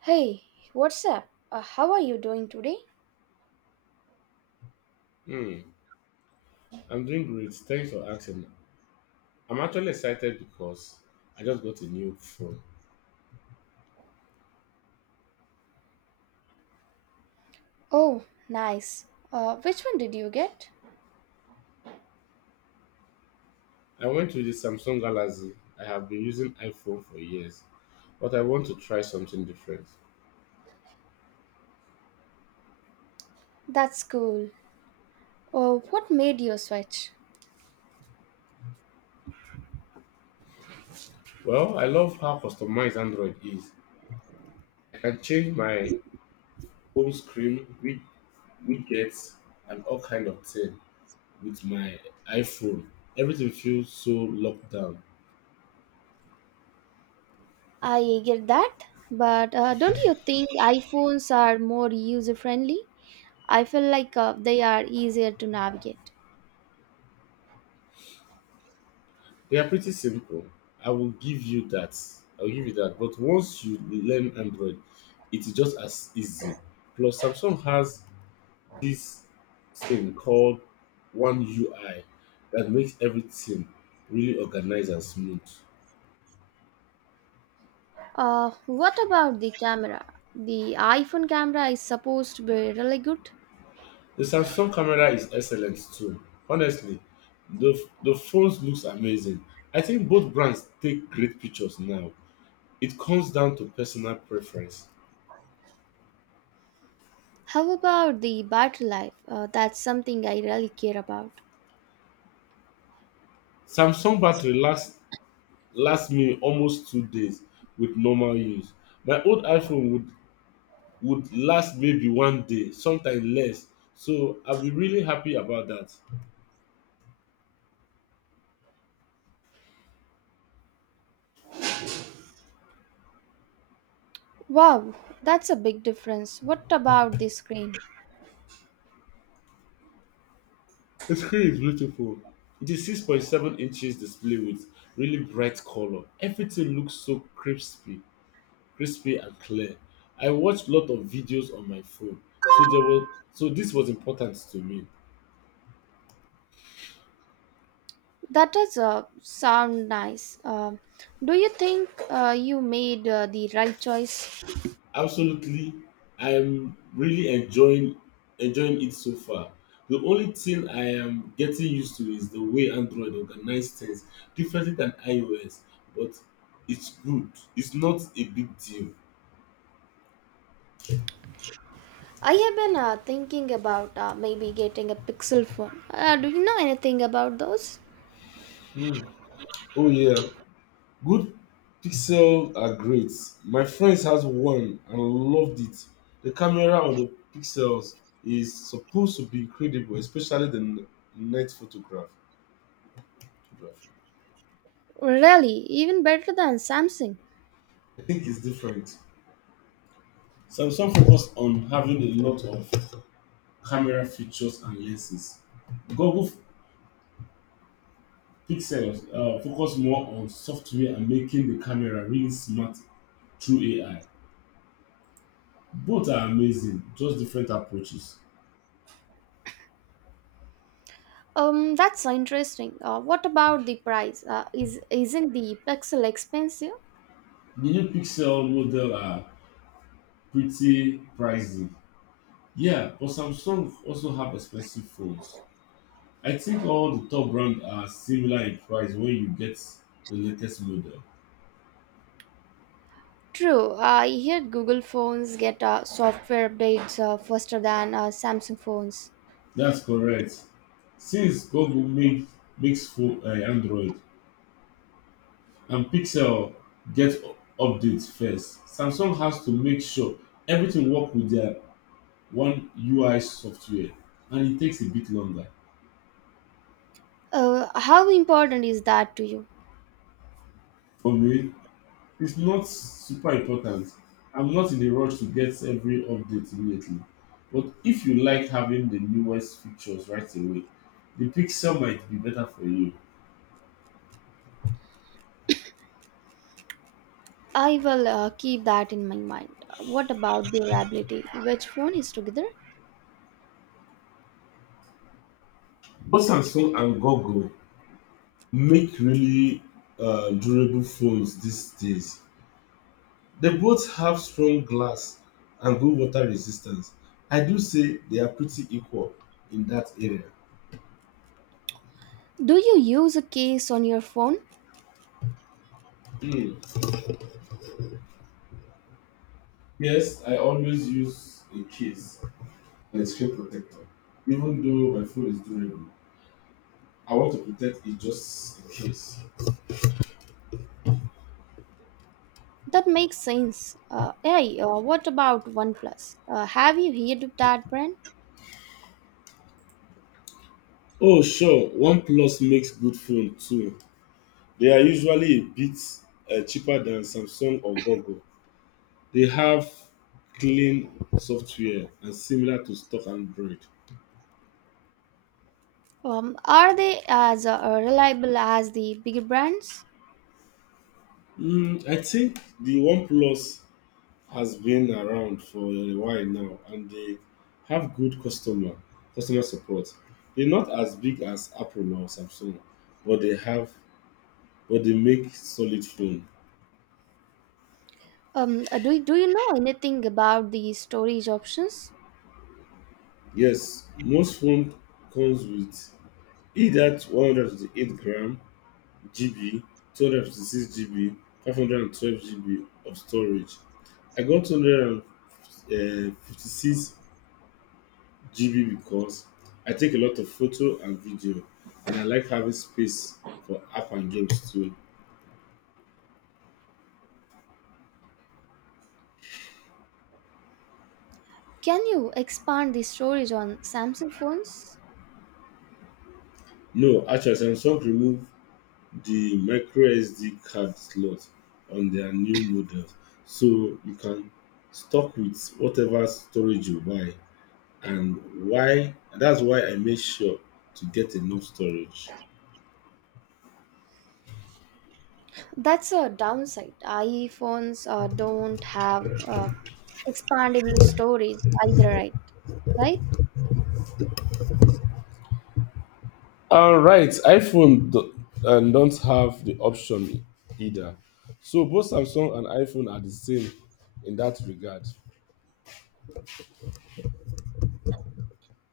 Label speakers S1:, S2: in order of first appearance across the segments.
S1: Hey, what's up? How are you doing today?
S2: Hmm, I'm doing great. Thanks for asking. I'm actually excited because I just got a new phone.
S1: Oh, nice. Which one did you get?
S2: I went with the Samsung Galaxy. I have been using iPhone for years, but I want to try something different.
S1: That's cool. Oh, what made you switch?
S2: Well, I love how customized Android is. I can change my home screen, with widgets, and all kind of thing with my iPhone. Everything feels so locked down.
S1: I get that, but don't you think iPhones are more user friendly? I feel like they are easier to navigate.
S2: They are pretty simple. I will give you that. I will give you that. But once you learn Android, it is just as easy. Plus, Samsung has this thing called One UI that makes everything really organized and smooth.
S1: What about the camera? The iPhone camera is supposed to be really good.
S2: The Samsung camera is excellent too. Honestly, the phones looks amazing. I think both brands take great pictures now. It comes down to personal preference.
S1: How about the battery life? That's something I really care about.
S2: Samsung battery lasts last me almost 2 days with normal use. My old iPhone would last maybe one day, sometimes less. So I'll be really happy about that.
S1: Wow, that's a big difference. What about the screen?
S2: The screen is beautiful. It is 6.7 inches display with really bright color. Everything looks so crispy and clear. I watched lot of videos on my phone, so this was important to me.
S1: That does sound nice. Do you think you made the right choice?
S2: Absolutely, I'm really enjoying it so far. The only thing I am getting used to is the way Android organizes things differently than iOS, but it's good. It's not a big deal.
S1: I have been thinking about maybe getting a Pixel phone. Do you know anything about those?
S2: Hmm. Oh yeah, good pixel are great. My friends has one and loved it. The camera on the pixels is supposed to be incredible, especially the night photography.
S1: Really, even better than Samsung.
S2: I think it's different. Samsung focused on having a lot of camera features and lenses. Google f- Pixel focused more on software and making the camera really smart through AI. Both are amazing, just different approaches.
S1: That's interesting. What about the price? Is Isn't the Pixel expensive?
S2: The new Pixel model are pretty pricey. Yeah, but Samsung also have expensive phones. I think all the top brands are similar in price when you get the latest model.
S1: True. I hear Google phones get software updates faster than Samsung phones.
S2: That's correct. Since Google makes full Android and Pixel get updates first, Samsung has to make sure everything work with their one UI software and it takes a bit longer.
S1: How important is that to you?
S2: For me, it's not super important. I'm not in a rush to get every update immediately. But if you like having the newest features right away, the Pixel might be better for you.
S1: I will keep that in my mind. What about durability? Which phone is together?
S2: Both Samsung and Google make really durable phones these days. They both have strong glass and good water resistance. I do say they are pretty equal in that area.
S1: Do you use a case on your phone?
S2: Hmm. Yes, I always use a case and a screen protector, even though my phone is durable. I want to protect it just in case.
S1: That makes sense. Hey, what about OnePlus? Have you heard of that brand?
S2: Oh, sure, OnePlus makes good phone too. They are usually a bit cheaper than Samsung or Google. They have clean software and similar to stock and bread.
S1: Are they as reliable as the big brands?
S2: I think the OnePlus has been around for a while now and they have good customer support. They're not as big as Apple or Samsung, but they have but they make solid phone.
S1: Do you know anything about the storage options?
S2: Yes, most phone comes with either 128 gram GB, 256 GB, 512 GB of storage. I got 200 uh, 56 GB because I take a lot of photo and video, and I like having space for app and games too.
S1: Can you expand the storage on Samsung phones?
S2: No, actually, Samsung removed the micro SD card slot on their new models, so you can stock with whatever storage you buy, and why that's why I make sure to get enough storage.
S1: That's a downside. iPhones don't have expandable storage either, right?
S2: All right, iPhone don't have the option either. So both Samsung and iPhone are the same in that regard.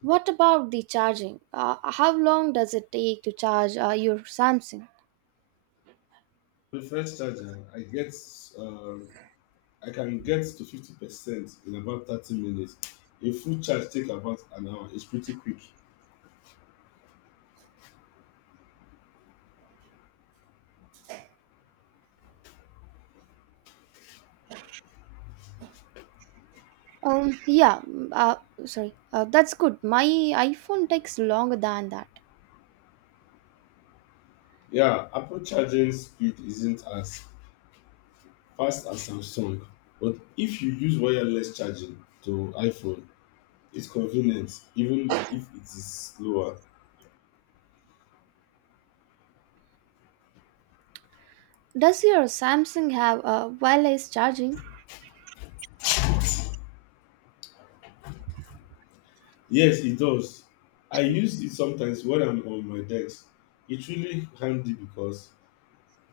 S1: What about the charging? How long does it take to charge your Samsung?
S2: The first charger, um, I can get to 50% in about 30 minutes. A full charge take about an hour. It's pretty quick.
S1: Um, yeah, mm, uh, Sorry. That's good. My iPhone takes longer than that.
S2: Yeah, Apple charging speed isn't as fast as Samsung, but if you use wireless charging to iPhone, it's convenient even if it is slower.
S1: Does your Samsung have wireless charging?
S2: Yes, it does. I use it sometimes when I'm on my decks. It's really handy because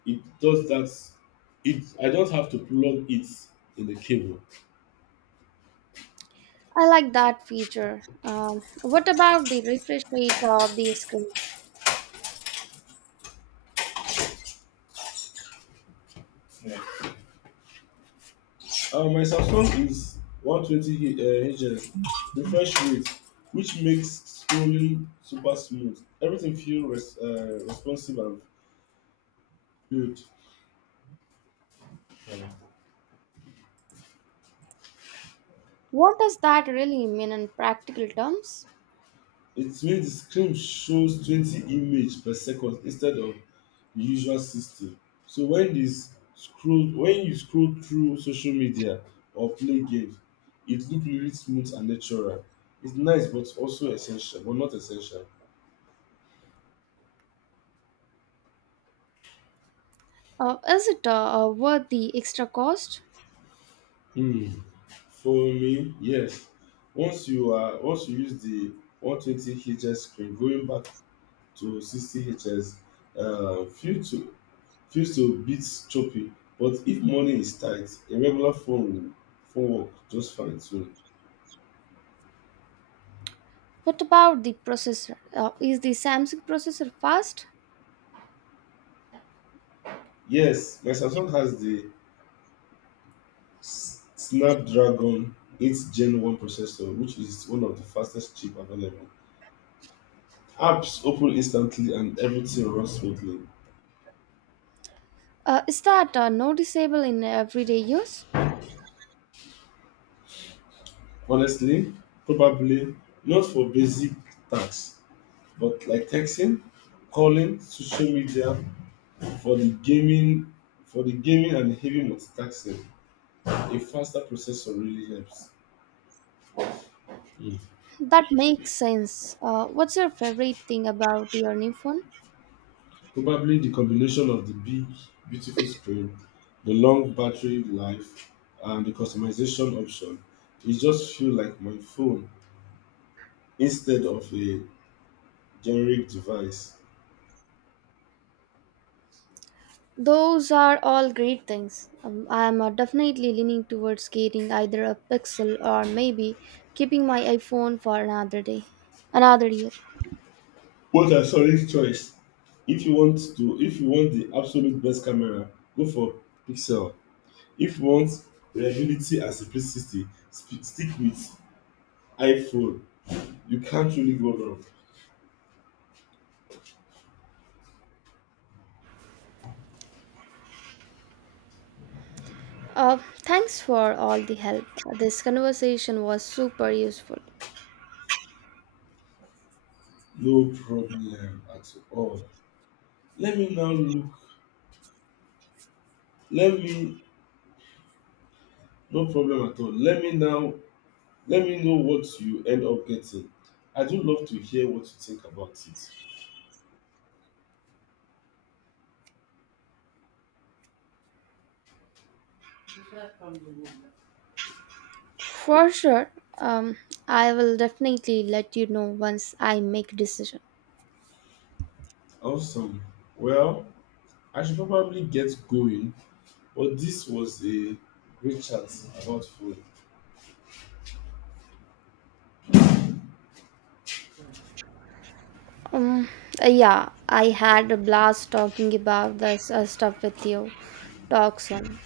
S2: it does that. It I don't have to plug it in the cable.
S1: I like that feature. What about the refresh rate of the screen?
S2: Yeah. My Samsung is 120 Hz refresh rate, which makes scrolling super smooth. Everything feels responsive and good. Yeah.
S1: What does that really mean in practical terms?
S2: It means the screen shows 20 image per second instead of the usual 60. So when you scroll through social media or play games, it look really smooth and natural. It's nice but also essential, but not essential.
S1: Is it worth the extra cost?
S2: Hmm. For me, yes. Once you use the 120 hz screen, going back to 60 Hz, few to feels to beat choppy, but if money is tight, a regular phone work just fine too.
S1: What about the processor? Is the Samsung processor fast?
S2: Yes, my Samsung has the snapdragon 8 gen 1 processor, which is one of the fastest chip available. Apps open instantly and everything runs smoothly.
S1: Is that noticeable in everyday use?
S2: Honestly, probably not for basic tasks, but like texting, calling, social media. For the gaming, for the gaming and heavy multitasking, a faster processor really helps. Mm.
S1: That makes sense. What's your favorite thing about your new phone?
S2: Probably the combination of the big, beautiful screen, the long battery life, and the customization option. It just feel like my phone instead of a generic device.
S1: Those are all great things. I'm definitely leaning towards getting either a Pixel or maybe keeping my iPhone for another day, another year.
S2: What a solid choice! If you want the absolute best camera, go for Pixel. If you want reliability and simplicity, stick with iPhone. You can't really go wrong.
S1: Thanks for all the help. This conversation was super useful.
S2: No problem at all. Let me now look. Let me no problem at all. Let me know what you end up getting. I do love to hear what you think about it.
S1: For sure. Um, I will definitely let you know once I make a decision.
S2: Awesome. Well, I should probably get going, but this was a great chat about food.
S1: Um, yeah, I had a blast talking about this stuff with you. Talk soon.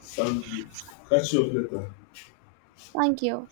S2: Sounds good. Catch you up later.
S1: Thank you.